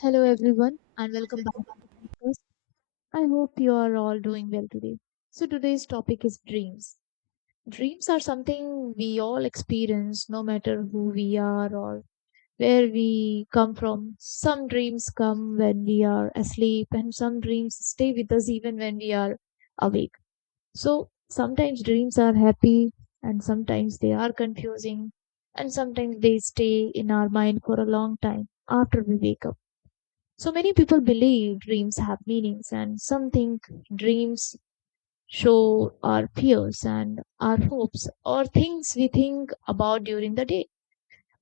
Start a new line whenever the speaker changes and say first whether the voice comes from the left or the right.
left: Hello, everyone, and welcome back to the podcast. I hope you are all doing well today. So, today's topic is dreams. Dreams are something we all experience no matter who we are or where we come from. Some dreams come when we are asleep, and some dreams stay with us even when we are awake. So, sometimes dreams are happy, and sometimes they are confusing, and sometimes they stay in our mind for a long time after we wake up. So many people believe dreams have meanings, and some think dreams show our fears and our hopes or things we think about during the day.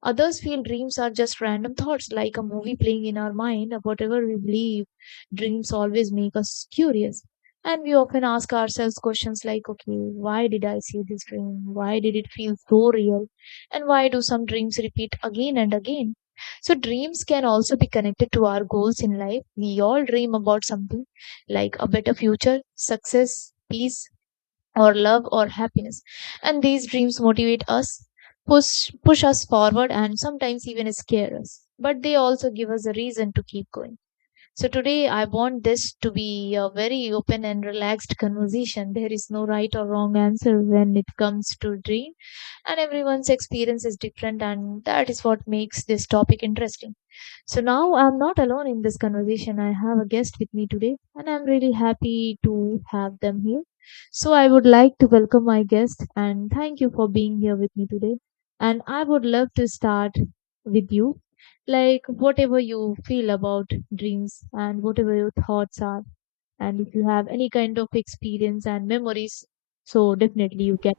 left: Others feel dreams are just random thoughts, like a movie playing in our mind. Whatever we believe, dreams always make us curious. And we often ask ourselves questions like, okay, why did I see this dream? Why did it feel so real? And why do some dreams repeat again and again? So, dreams can also be connected to our goals in life. We all dream about something like a better future, success, peace, or love or happiness, and these dreams motivate us, push push us forward, and sometimes even scare us, but they also give us a reason to keep going. So today I want this to be a very open and relaxed conversation. There is no right or wrong answer when it comes to dream, and everyone's experience is different, and that is what makes this topic interesting. So now I'm not alone in this conversation. I have a guest with me today, and I'm really happy to have them here. So I would like to welcome my guest and thank you for being here with me today. And I would love to start with you. Like, whatever you feel about dreams and whatever your thoughts are, and if you have any kind of experience and memories, so definitely you can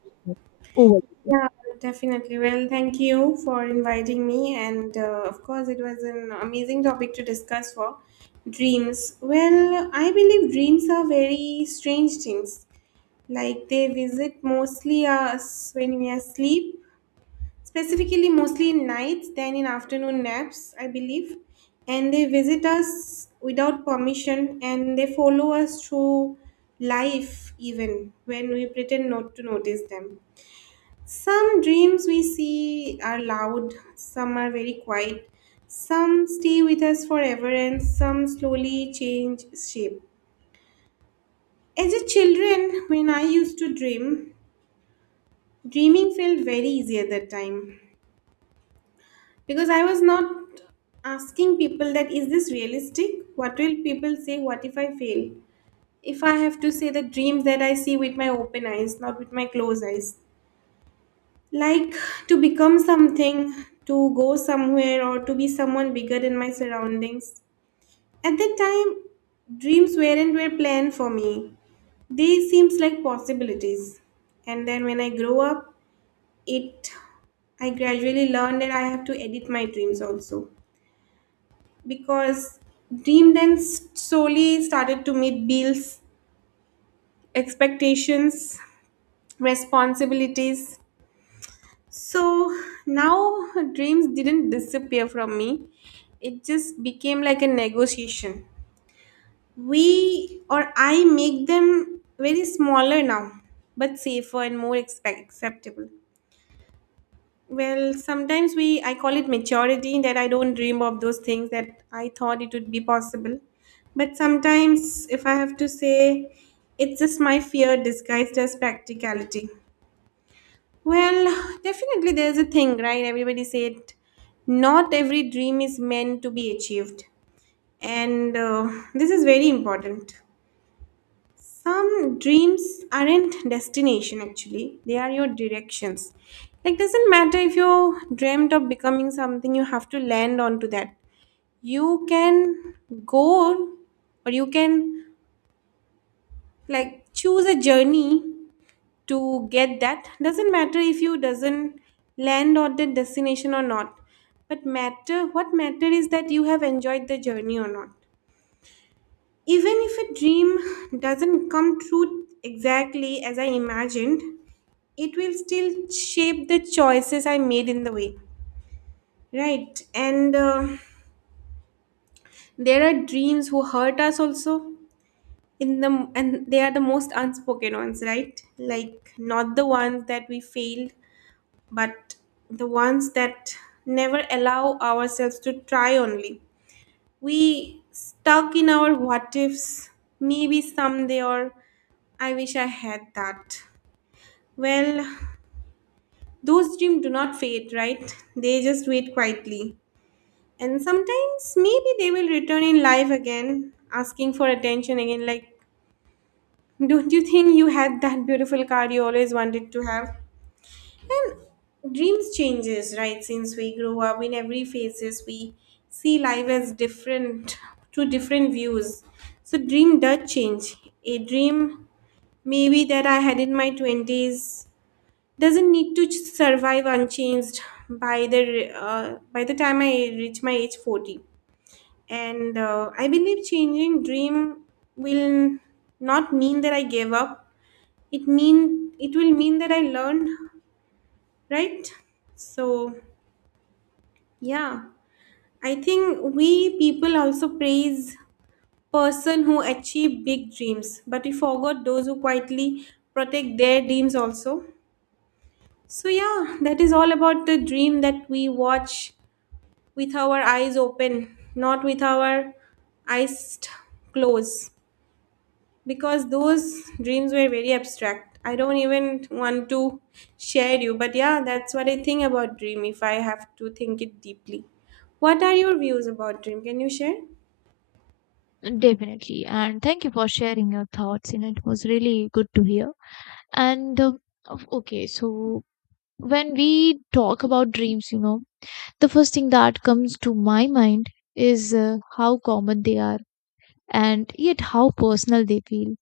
left: over.
right: Yeah, definitely. Well, thank you for inviting me. And Of course, it was an amazing topic to discuss for dreams. Well, I believe dreams are very strange things. Like they visit mostly us when we are asleep, specifically mostly in nights than in afternoon naps, I believe. And they visit us without permission, and they follow us through life even when we pretend not to notice them. Some dreams we see are loud, some are very quiet, some stay with us forever, and some slowly change shape. As a children, when I used to dream, dreaming felt very easy at that time because I was not asking people that is this realistic? What will people say? What if I fail? If I have to say the dreams that I see with my open eyes, not with my closed eyes. Like to become something, to go somewhere, or to be someone bigger in my surroundings. At that time dreams weren't were planned for me, they seems like possibilities. And then when I grow up, it I gradually learned that I have to edit my dreams also, because dream then slowly started to meet bills, expectations, responsibilities. So now, dreams didn't disappear from me. It just became like a negotiation. We or I make them very smaller now, but safer and more expect- acceptable. Well, sometimes we I call it maturity, that I don't dream of those things that I thought it would be possible. But sometimes if I have to say, it's just my fear disguised as practicality. Well, definitely there's a thing, right? Everybody said not every dream is meant to be achieved. And This is very important. Some dreams aren't destination actually. They are your directions. Like doesn't matter if you dreamt of becoming something, you have to land onto that. You can go, or you can like choose a journey to get that. Doesn't matter if you doesn't land on the destination or not, but matter what matter is that you have enjoyed the journey or not. Even if a dream doesn't come true exactly as I imagined, it will still shape the choices I made in the way, right? and There are dreams who hurt us also, in the and they are the most unspoken ones, right? Like not the ones that we failed, but the ones that never allow ourselves to try only. We stuck in our what ifs, maybe someday, or I wish I had that. Well, those dreams do not fade, right? They just wait quietly. And sometimes maybe they will return in life again, asking for attention again. Like, don't you think you had that beautiful car you always wanted to have? And dreams changes, right? Since we grow up in every phases, we see life as different to different views. So dream does change. A dream maybe that I had in my twenties doesn't need to survive unchanged by the time I reach my age 40. And I believe changing dream will not mean that I gave up. It mean it will mean that I learned, right? So yeah, I think we people also praise person who achieve big dreams, but we forgot those who quietly protect their dreams also. So yeah, that is all about the dream that we watch with our eyes open, not with our eyes t- closed, because those dreams were very abstract. I don't even want to share you, but yeah, that's what I think about dream if I have to think it deeply. What are your views about dream? Can you share?
left: Definitely. And thank you for sharing your thoughts. You know, it was really good to hear. And uh, okay, so when we talk about dreams, you know, the first thing that comes to my mind is how common they are and yet how personal they feel.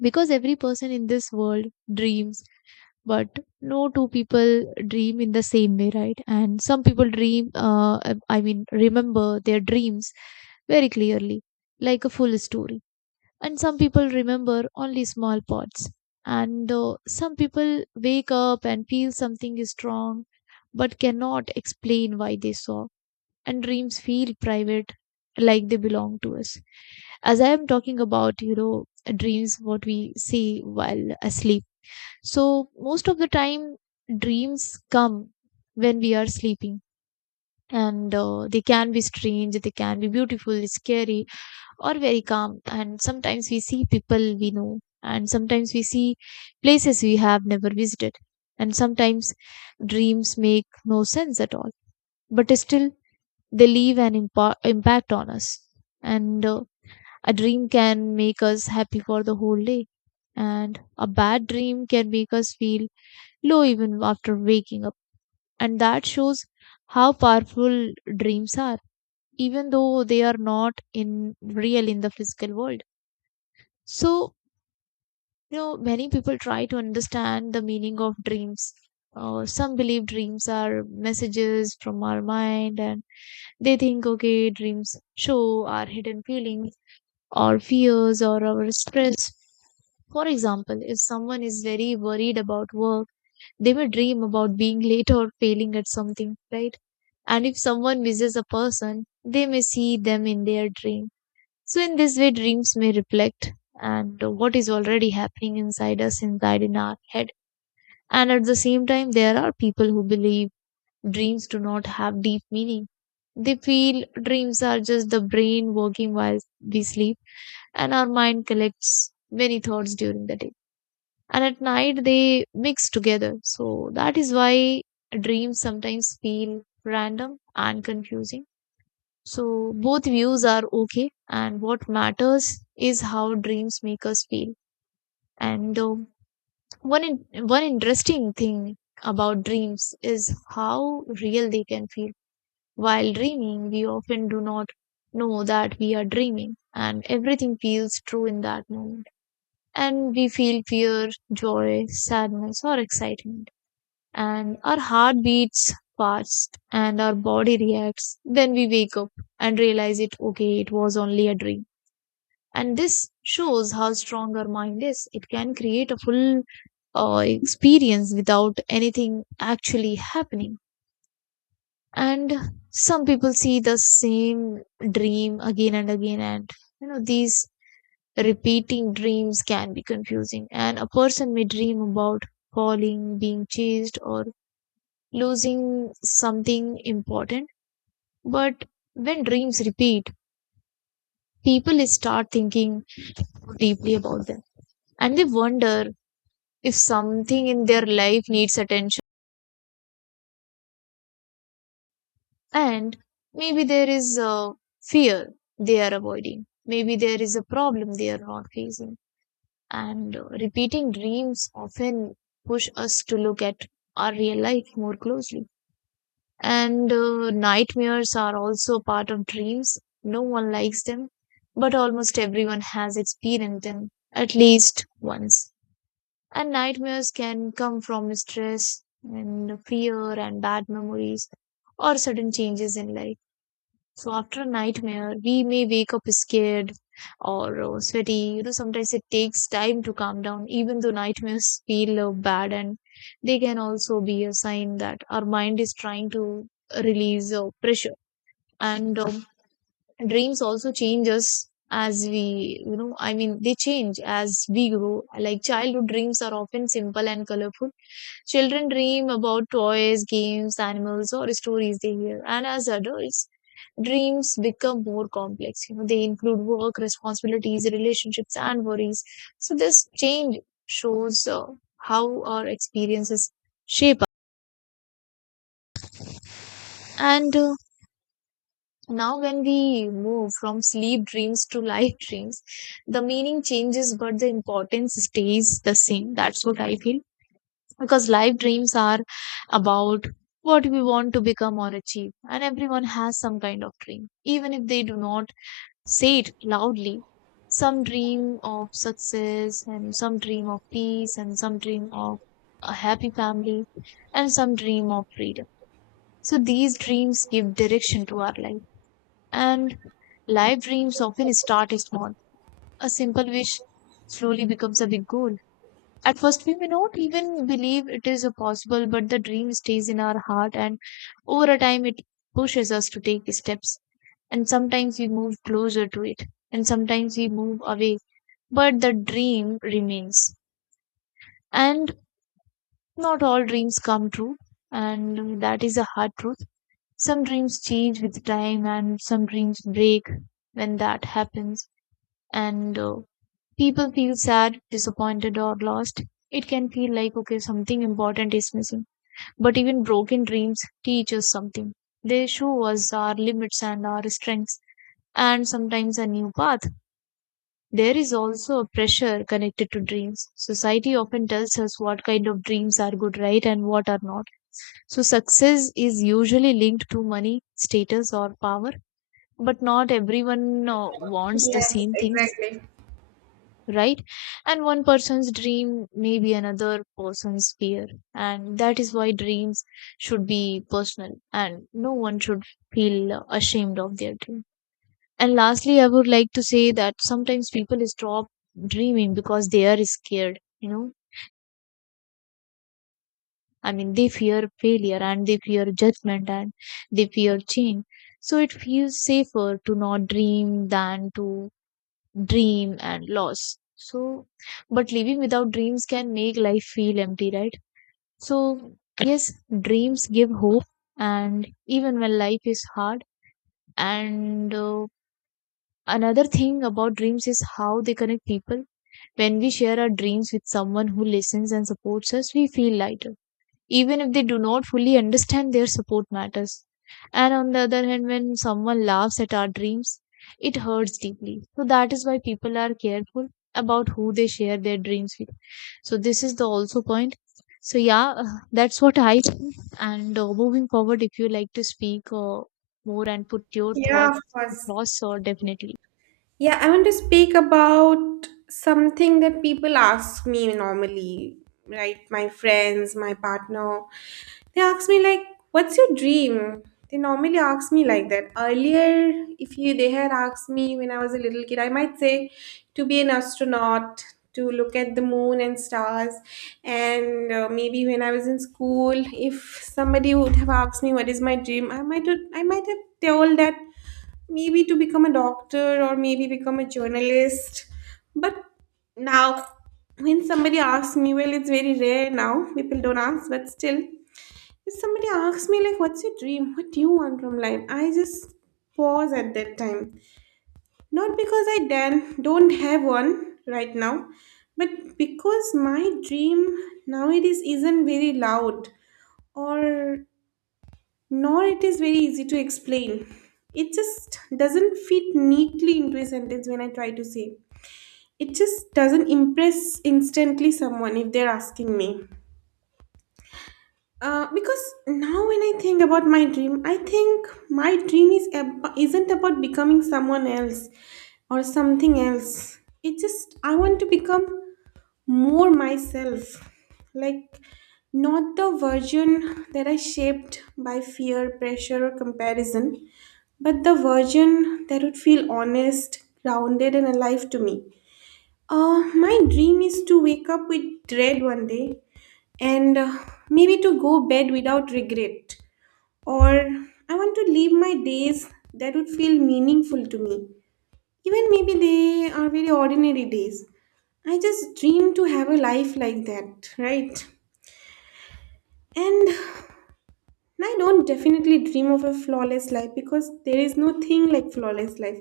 left: Because every person in this world dreams, but no two people dream in the same way, right? And some people dream, I mean, remember their dreams very clearly, like a full story, and some people remember only small parts, and some people wake up and feel something is wrong but cannot explain why they saw. And dreams feel private, like they belong to us. As I am talking about, you know, dreams what we see while asleep. So most of the time, dreams come when we are sleeping, and they can be strange, they can be beautiful, scary, or very calm. And sometimes we see people we know, and sometimes we see places we have never visited, and sometimes dreams make no sense at all. But still, they leave an impact on us. And a dream can make us happy for the whole day, and a bad dream can make us feel low even after waking up. And that shows how powerful dreams are, even though they are not in real in the physical world. So you know, many people try to understand the meaning of dreams. Some believe dreams are messages from our mind, and they think, okay, dreams show our hidden feelings or fears or our stress. For example, if someone is very worried about work, they may dream about being late or failing at something, right? And if someone misses a person, they may see them in their dream. So, in this way, dreams may reflect and what is already happening inside us, inside in our head. And at the same time, there are people who believe dreams do not have deep meaning. They feel dreams are just the brain working while we sleep, and our mind collects many thoughts during the day. And at night, they mix together. So that is why dreams sometimes feel random and confusing. So both views are okay, and what matters is how dreams make us feel. And one interesting thing about dreams is how real they can feel. While dreaming, we often do not know that we are dreaming, and everything feels true in that moment. And we feel fear, joy, sadness, or excitement. And our heart beats fast, and our body reacts. Then we wake up and realize it. Okay, it was only a dream, and this shows how strong our mind is. It can create a full experience without anything actually happening. And some people see the same dream again and again, and you know, these repeating dreams can be confusing, and a person may dream about falling, being chased, or losing something important. But when dreams repeat, people start thinking deeply about them, and they wonder if something in their life needs attention. And maybe there is a fear they are avoiding, maybe there is a problem they are not facing. And repeating dreams often push us to look at our real life more closely. And nightmares are also a part of dreams. No one likes them, but almost everyone has experienced them at least once. And nightmares can come from stress and fear and bad memories or sudden changes in life. So after a nightmare, we may wake up scared or sweaty. You know, sometimes it takes time to calm down. Even though nightmares feel bad, and they can also be a sign that our mind is trying to release pressure. And dreams also change us as we, you know, I mean, they change as we grow. Like childhood dreams are often simple and colorful. Children dream about toys, games, animals, or stories they hear. And as adults, dreams become more complex. You know, they include work, responsibilities, relationships, and worries. So this change shows how our experiences shape us. And now, when we move from sleep dreams to life dreams, the meaning changes, but the importance stays the same. That's what I feel. Because life dreams are about what we want to become or achieve, and everyone has some kind of dream, even if they do not say it loudly. Some dream of success, and some dream of peace, and some dream of a happy family, and some dream of freedom. So these dreams give direction to our life. And life dreams often start small. A simple wish slowly becomes a big goal. At first, we may not even believe it is possible, but the dream stays in our heart, and over a time, it pushes us to take steps. And sometimes we move closer to it, and sometimes we move away, but the dream remains. And not all dreams come true, and that is a hard truth. Some dreams change with time, and some dreams break when that happens. And people feel sad, disappointed, or lost. It can feel like, okay, something important is missing. But even broken dreams teach us something. They show us our limits and our strengths, and sometimes a new path. There is also a pressure connected to dreams. Society often tells us what kind of dreams are good, right, and what are not. So, success is usually linked to money, status, or power, but not everyone wants the
right: Yes,
left: same things.
right: exactly.
left: Right? And one person's dream may be another person's fear. And that is why dreams should be personal, and no one should feel ashamed of their dream. And lastly, I would like to say that sometimes people stop dreaming because they are scared, you know. I mean, they fear failure, and they fear judgment, and they fear change. So it feels safer to not dream than to dream and loss. So but living without dreams can make life feel empty, right? So yes, dreams give hope and even when life is hard. And another thing about dreams is how they connect people. When we share our dreams with someone who listens and supports us, we feel lighter. Even if they do not fully understand, their support matters. And on the other hand, when someone laughs at our dreams, it hurts deeply. So that is why people are careful about who they share their dreams with. So this is the also point. So yeah, that's what I think. And moving forward, if you like to speak more and put your
right: Yeah,
left: thoughts
right: of course.
left: across, or definitely.
right: Yeah, I want to speak about something that people ask me normally, right? My friends, my partner, they ask me like, "What's your dream?" They normally ask me like that. Earlier, if you they had asked me when I was a little kid, I might say to be an astronaut, to look at the moon and stars, and maybe when I was in school, if somebody would have asked me what is my dream, I might have told that maybe to become a doctor or maybe become a journalist. But now, when somebody asks me, well, it's very rare now, people don't ask, but still, if somebody asks me, like, what's your dream? What do you want from life? I just pause at that time. Not because I dan- don't have one right now, but because my dream nowadays isn't very loud or nor it is very easy to explain. It just doesn't fit neatly into a sentence when I try to say. It just doesn't impress instantly someone if they're asking me. Because now when I think about my dream, I think my dream is ab- isn't about becoming someone else or something else. It just I want to become more myself, like not the version that I shaped by fear, pressure, or comparison, but the version that would feel honest, grounded, and alive to me. uh, my dream is to wake up with dread one day, and maybe to go bed without regret, or I want to live my days that would feel meaningful to me, even maybe they are very ordinary days. I just dream to have a life like that, right? And I don't definitely dream of a flawless life because there is no thing like flawless life.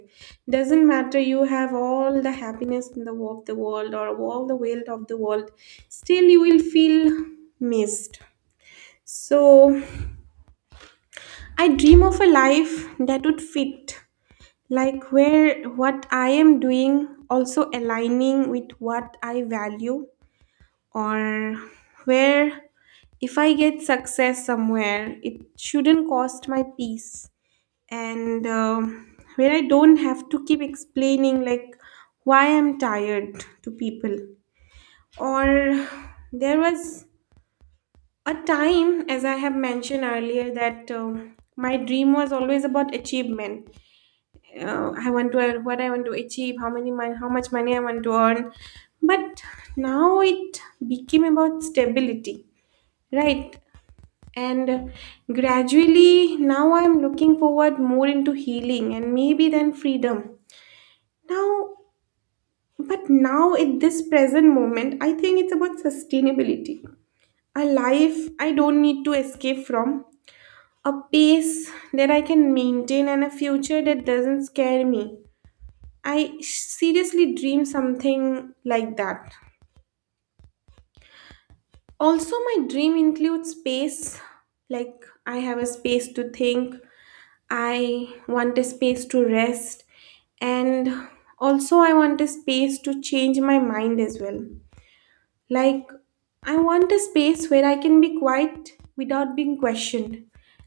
right: Doesn't matter you have all the happiness in the wo- of the world or all the wealth of the world, still you will feel missed. So I dream of a life that would fit, like where what I am doing also aligning with what I value, or where if I get success somewhere, it shouldn't cost my peace, and where I don't have to keep explaining like why I'm tired to people. Or there was a time, as I have mentioned earlier, that my dream was always about achievement. I want to earn what I want to achieve, how many mon- how much money I want to earn, but now it became about stability. Right. And gradually now I'm looking forward more into healing and maybe then freedom. Now, but now at this present moment, I think it's about sustainability. A life I don't need to escape from, a pace that I can maintain, and a future that doesn't scare me. I seriously dream something like that. Also, my dream includes space. Like, I have a space to think, I want a space to rest, and also I want a space to change my mind as well. Like I want a space where I can be quiet without being questioned.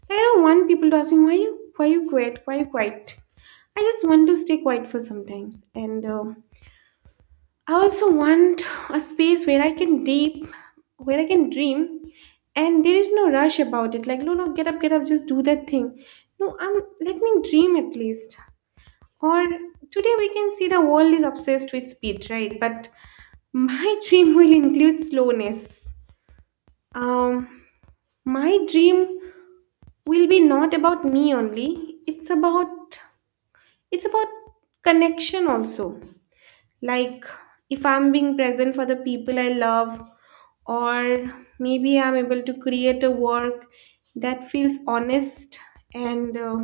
right: I don't want people to ask me why you quiet, why you quiet. I just want to stay quiet for sometimes, and I also want a space where I can deep, where I can dream, and there is no rush about it. Like, no, no, get up, just do that thing. No, I'm let me dream at least. Or today we can see the world is obsessed with speed, right? But my dream will include slowness. Um, my dream will be not about me only. It's about connection also. Like if I'm being present for the people I love, or maybe I'm able to create a work that feels honest, and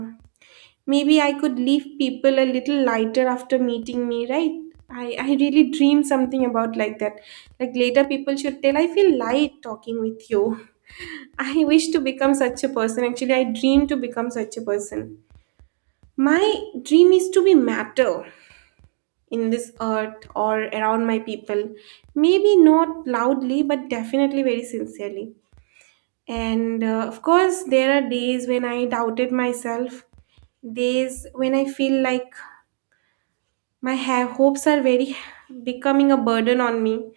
right: maybe I could leave people a little lighter after meeting me, right? I really dream something about like that. Like later people should tell I feel light talking with you. I wish to become such a person. Actually, I dream to become such a person. My dream is to be matter in this earth or around my people. Maybe not loudly, but definitely very sincerely. And Of course, there are days when I doubted myself, days when I feel like my ha- hopes are very becoming a burden on me,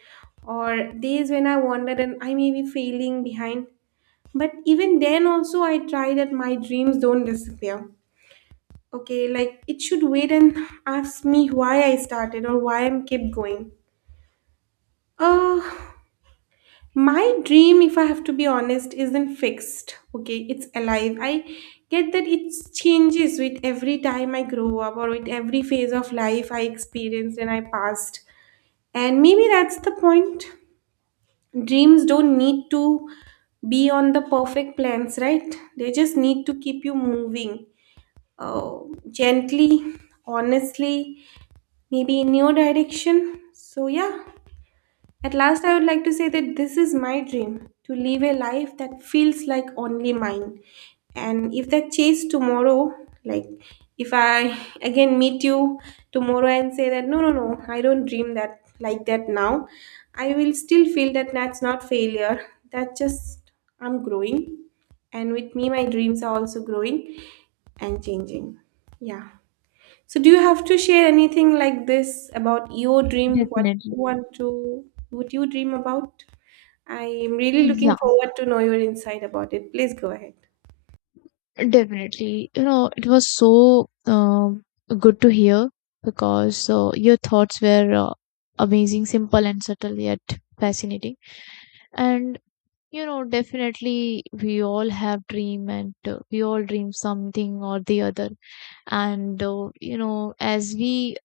right: or days when I wondered and I may be failing behind. But even then, also, I try that my dreams don't disappear. Okay, like it should wait and ask me why I started or why I'm kept going. Uh, My dream, if I have to be honest, isn't fixed. Okay, it's alive. I get that it changes with every time I grow up or with every phase of life I experienced and I passed. And maybe that's the point. Dreams don't need to be on the perfect plans, right? They just need to keep you moving uh, gently, honestly, maybe in your direction. So, yeah, at last, I would like to say that this is my dream to live a life that feels like only mine. And if that chase tomorrow, like if I again meet you tomorrow and say that no, no, no, I don't dream that like that now, I will still feel that that's not failure. That just I'm growing, and with me, my dreams are also growing and changing. Yeah. So, do you have to share anything like this about your dream? What
left: Definitely.
right: you want to, what you dream about? I am really looking
left: Yeah.
right: forward to know your insight about it. Please go ahead.
left: Definitely. You know, it was so good to hear because your thoughts were amazing, simple, and subtle, yet fascinating. And, you know, definitely we all have dream, and we all dream something or the other. And, you know,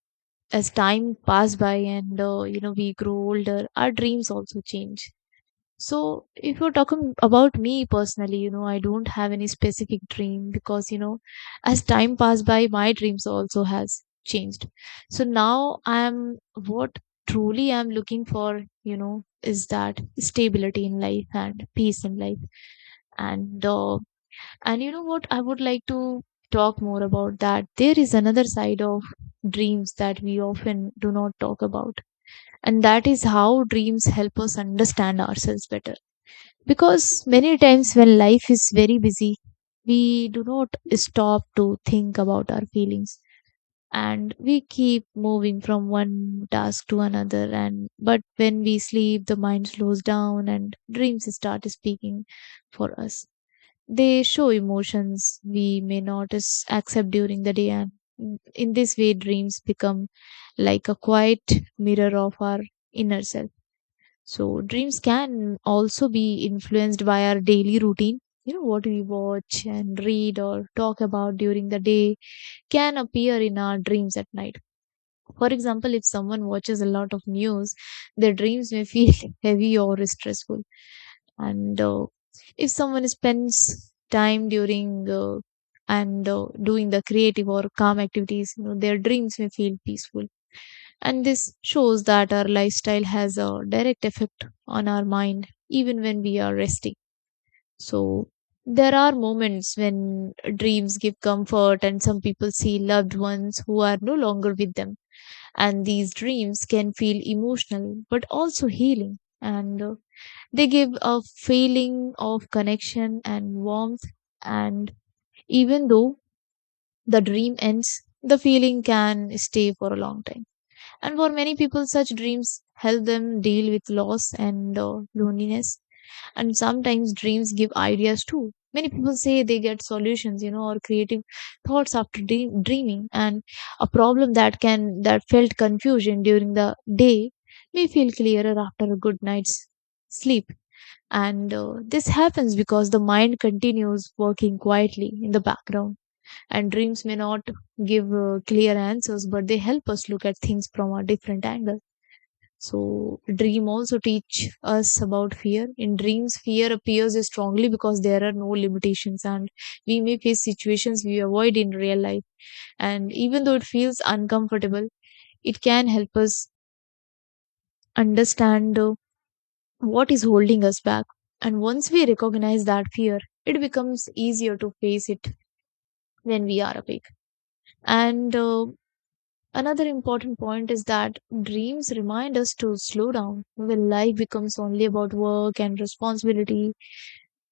left: as time pass by, and, you know, we grow older, our dreams also change. So, if you're talking about me personally, you know, I don't have any specific dream because, you know, as time passed by, my dreams also has changed. So now I'm what truly I'm looking for, you know, is that stability in life and peace in life. And uh, and you know what, I would like to talk more about that. There is another side of dreams that we often do not talk about, and that is how dreams help us understand ourselves better because many times when life is very busy, we do not stop to think about our feelings and we keep moving from one task to another and but when we sleep the mind slows down and dreams start speaking for us. They show emotions we may not accept during the day, and in this way dreams become like a quiet mirror of our inner self. So dreams can also be influenced by our daily routine. You know, what we watch and read or talk about during the day can appear in our dreams at night. For example, if someone watches a lot of news, their dreams may feel heavy or stressful. And if someone spends time during and doing the creative or calm activities, you know, their dreams may feel peaceful. And this shows that our lifestyle has a direct effect on our mind, even when we are resting. So, there are moments when dreams give comfort, and some people see loved ones who are no longer with them. And these dreams can feel emotional but also healing. And they give a feeling of connection and warmth. And even though the dream ends, the feeling can stay for a long time. And for many people, such dreams help them deal with loss and loneliness. And sometimes dreams give ideas too. Many people say they get solutions, you know, or creative thoughts after dreaming. And a problem that felt confusion during the day may feel clearer after a good night's sleep. And this happens because the mind continues working quietly in the background. And dreams may not give clear answers, but they help us look at things from a different angle. So, dream also teach us about fear. In dreams, fear appears strongly because there are no limitations, and we may face situations we avoid in real life. And even though it feels uncomfortable, it can help us understand what is holding us back. And once we recognize that fear, it becomes easier to face it when we are awake. And Another important point is that dreams remind us to slow down when life becomes only about work and responsibility.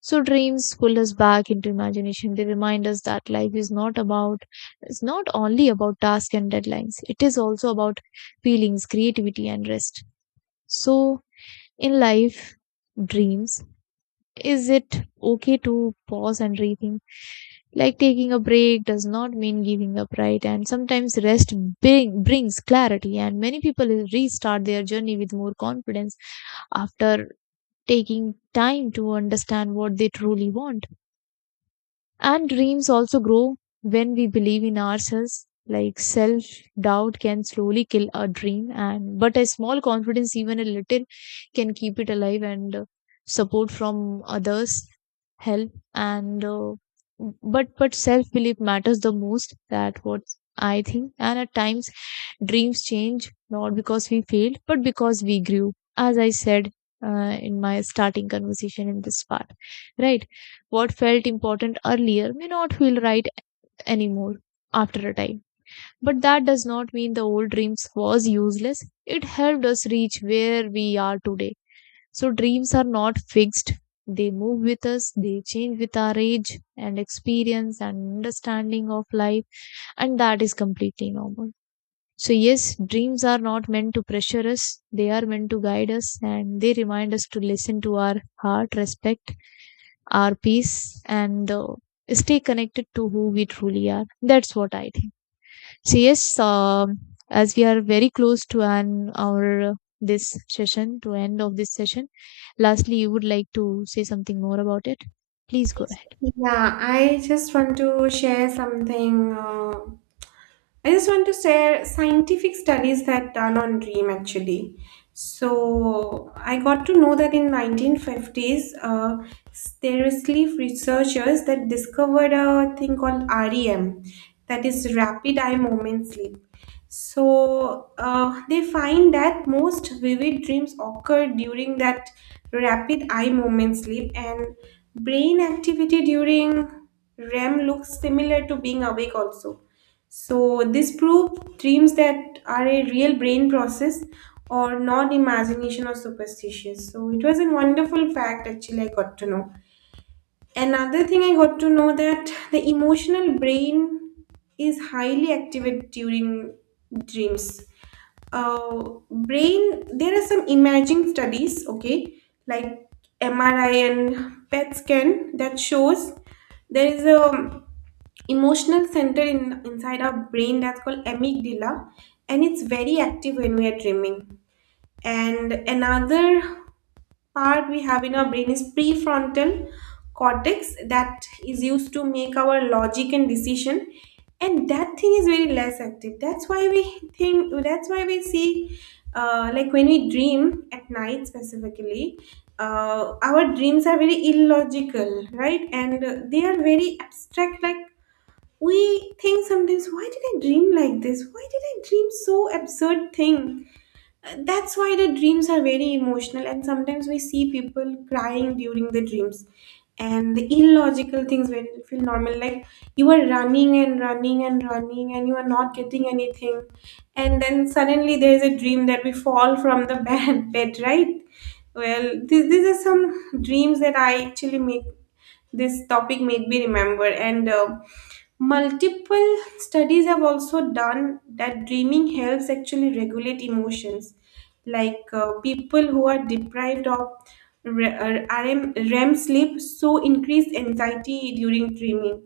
left: So dreams pull us back into imagination. They remind us that life is not about, it's not only about tasks and deadlines. It is also about feelings, creativity and rest. So in life dreams, is it okay to pause and rethink? Like taking a break does not mean giving up, right? And sometimes brings clarity, and many people restart their journey with more confidence after taking time to understand what they truly want. And dreams also grow when we believe in ourselves. Like self doubt can slowly kill a dream, and but a small confidence, even a little, can keep it alive. And support from others help. And but self belief matters the most. That what I think. And at times, dreams change not because we failed, but because we grew. As I said in my starting conversation in this part, right? What felt important earlier may not feel right anymore after a time. But that does not mean the old dreams was useless. It helped us reach where we are today. So dreams are not fixed. They move with us, they change with our age and experience and understanding of life, and that is completely normal. So, yes, dreams are not meant to pressure us, they are meant to guide us and they remind us to listen to our heart, respect our peace and stay connected to who we truly are. That's what I think. So yes, as we are very close to an our this session to end of this session. Lastly, you would like to say something more about it. Please go ahead.
right: Yeah, I just want to share something. I just want to share scientific studies that done on dream actually. So I got to know that in 1950s, there were sleep researchers that discovered a thing called REM, that is rapid eye movement sleep. So they find that most vivid dreams occur during that rapid eye movement sleep, and brain activity during REM looks similar to being awake also. So, this proves dreams that are a real brain process or not imagination or superstitious. So, it was a wonderful fact actually I got to know. Another thing I got to know that the emotional brain is highly activated during dreams. uh, Brain there are some imaging studies, okay, like MRI and PET scan that shows there is a emotional center in inside our brain that's called amygdala, and it's very active when we are dreaming. And another part we have in our brain is prefrontal cortex that is used to make our logic and decision, and that thing is very less active. That's why we think, that's why we see like when we dream at night specifically, our dreams are very illogical, right? and They are very abstract, like we think sometimes why did I dream like this, why did I dream so absurd thing. That's why the dreams are very emotional, and sometimes we see people crying during the dreams. And the illogical things when feel normal, like you are running and running and running, and you are not getting anything, and then suddenly there is a dream that we fall from the bed, right? Well, this, these are some dreams that I actually make, this topic made me remember, and multiple studies have also done that dreaming helps actually regulate emotions. Like people who are deprived of REM sleep, so increase anxiety during dreaming.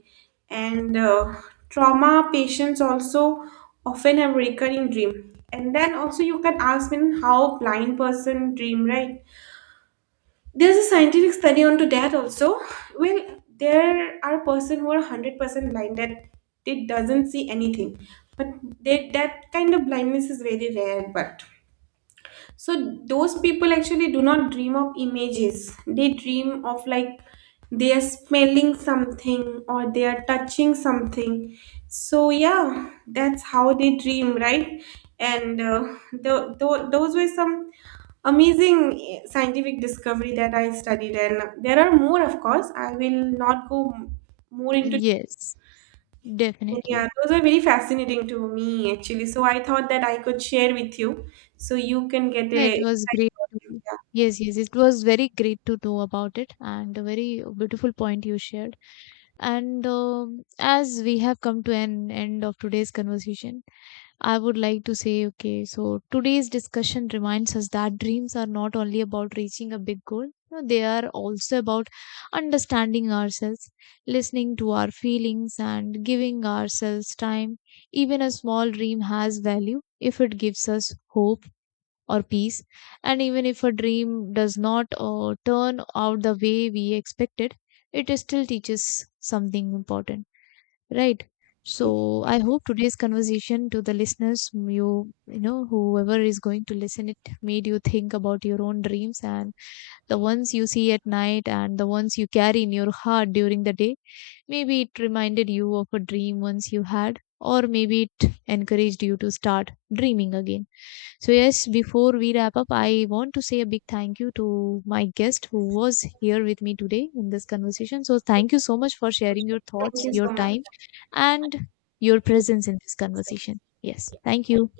right: And Trauma patients also often have recurring dream. And then also you can ask me how blind person dream, right? There's a scientific study onto that also. Well, there are person who are 100% blind that they doesn't see anything, but they, that kind of blindness is very rare, but so those people actually do not dream of images. They dream of like they are smelling something or they are touching something. So yeah, that's how they dream, right? And the, tho- those were some amazing scientific discovery that I studied. And there are more, of course. I will not go m- more into
left: Yes, definitely.
right: yeah, those are very fascinating to me actually. So I thought that I could share with you so you can get
left: No, it
right: a
left: was great.
right: yeah,
left: Yes, yes, it was very great to know about it, and a very beautiful point you shared. And as we have come to an end of today's conversation, I would like to say, okay, so today's discussion reminds us that dreams are not only about reaching a big goal, no, they are also about understanding ourselves, listening to our feelings, and giving ourselves time. Even a small dream has value if it gives us hope or peace, and even if a dream does not turn out the way we expected, it still teaches something important, right? So I hope today's conversation, to the listeners, you know, whoever is going to listen, it made you think about your own dreams and the ones you see at night and the ones you carry in your heart during the day. Maybe it reminded you of a dream once you had, or maybe it encouraged you to start dreaming again. So, yes, before we wrap up, I want to say a big thank you to my guest who was here with me today in this conversation. So, thank you so much for sharing your
right: thank
left: thoughts,
right: you
left: your
right: so
left: time,
right: much.
left: and your presence in this conversation. Yes, thank you.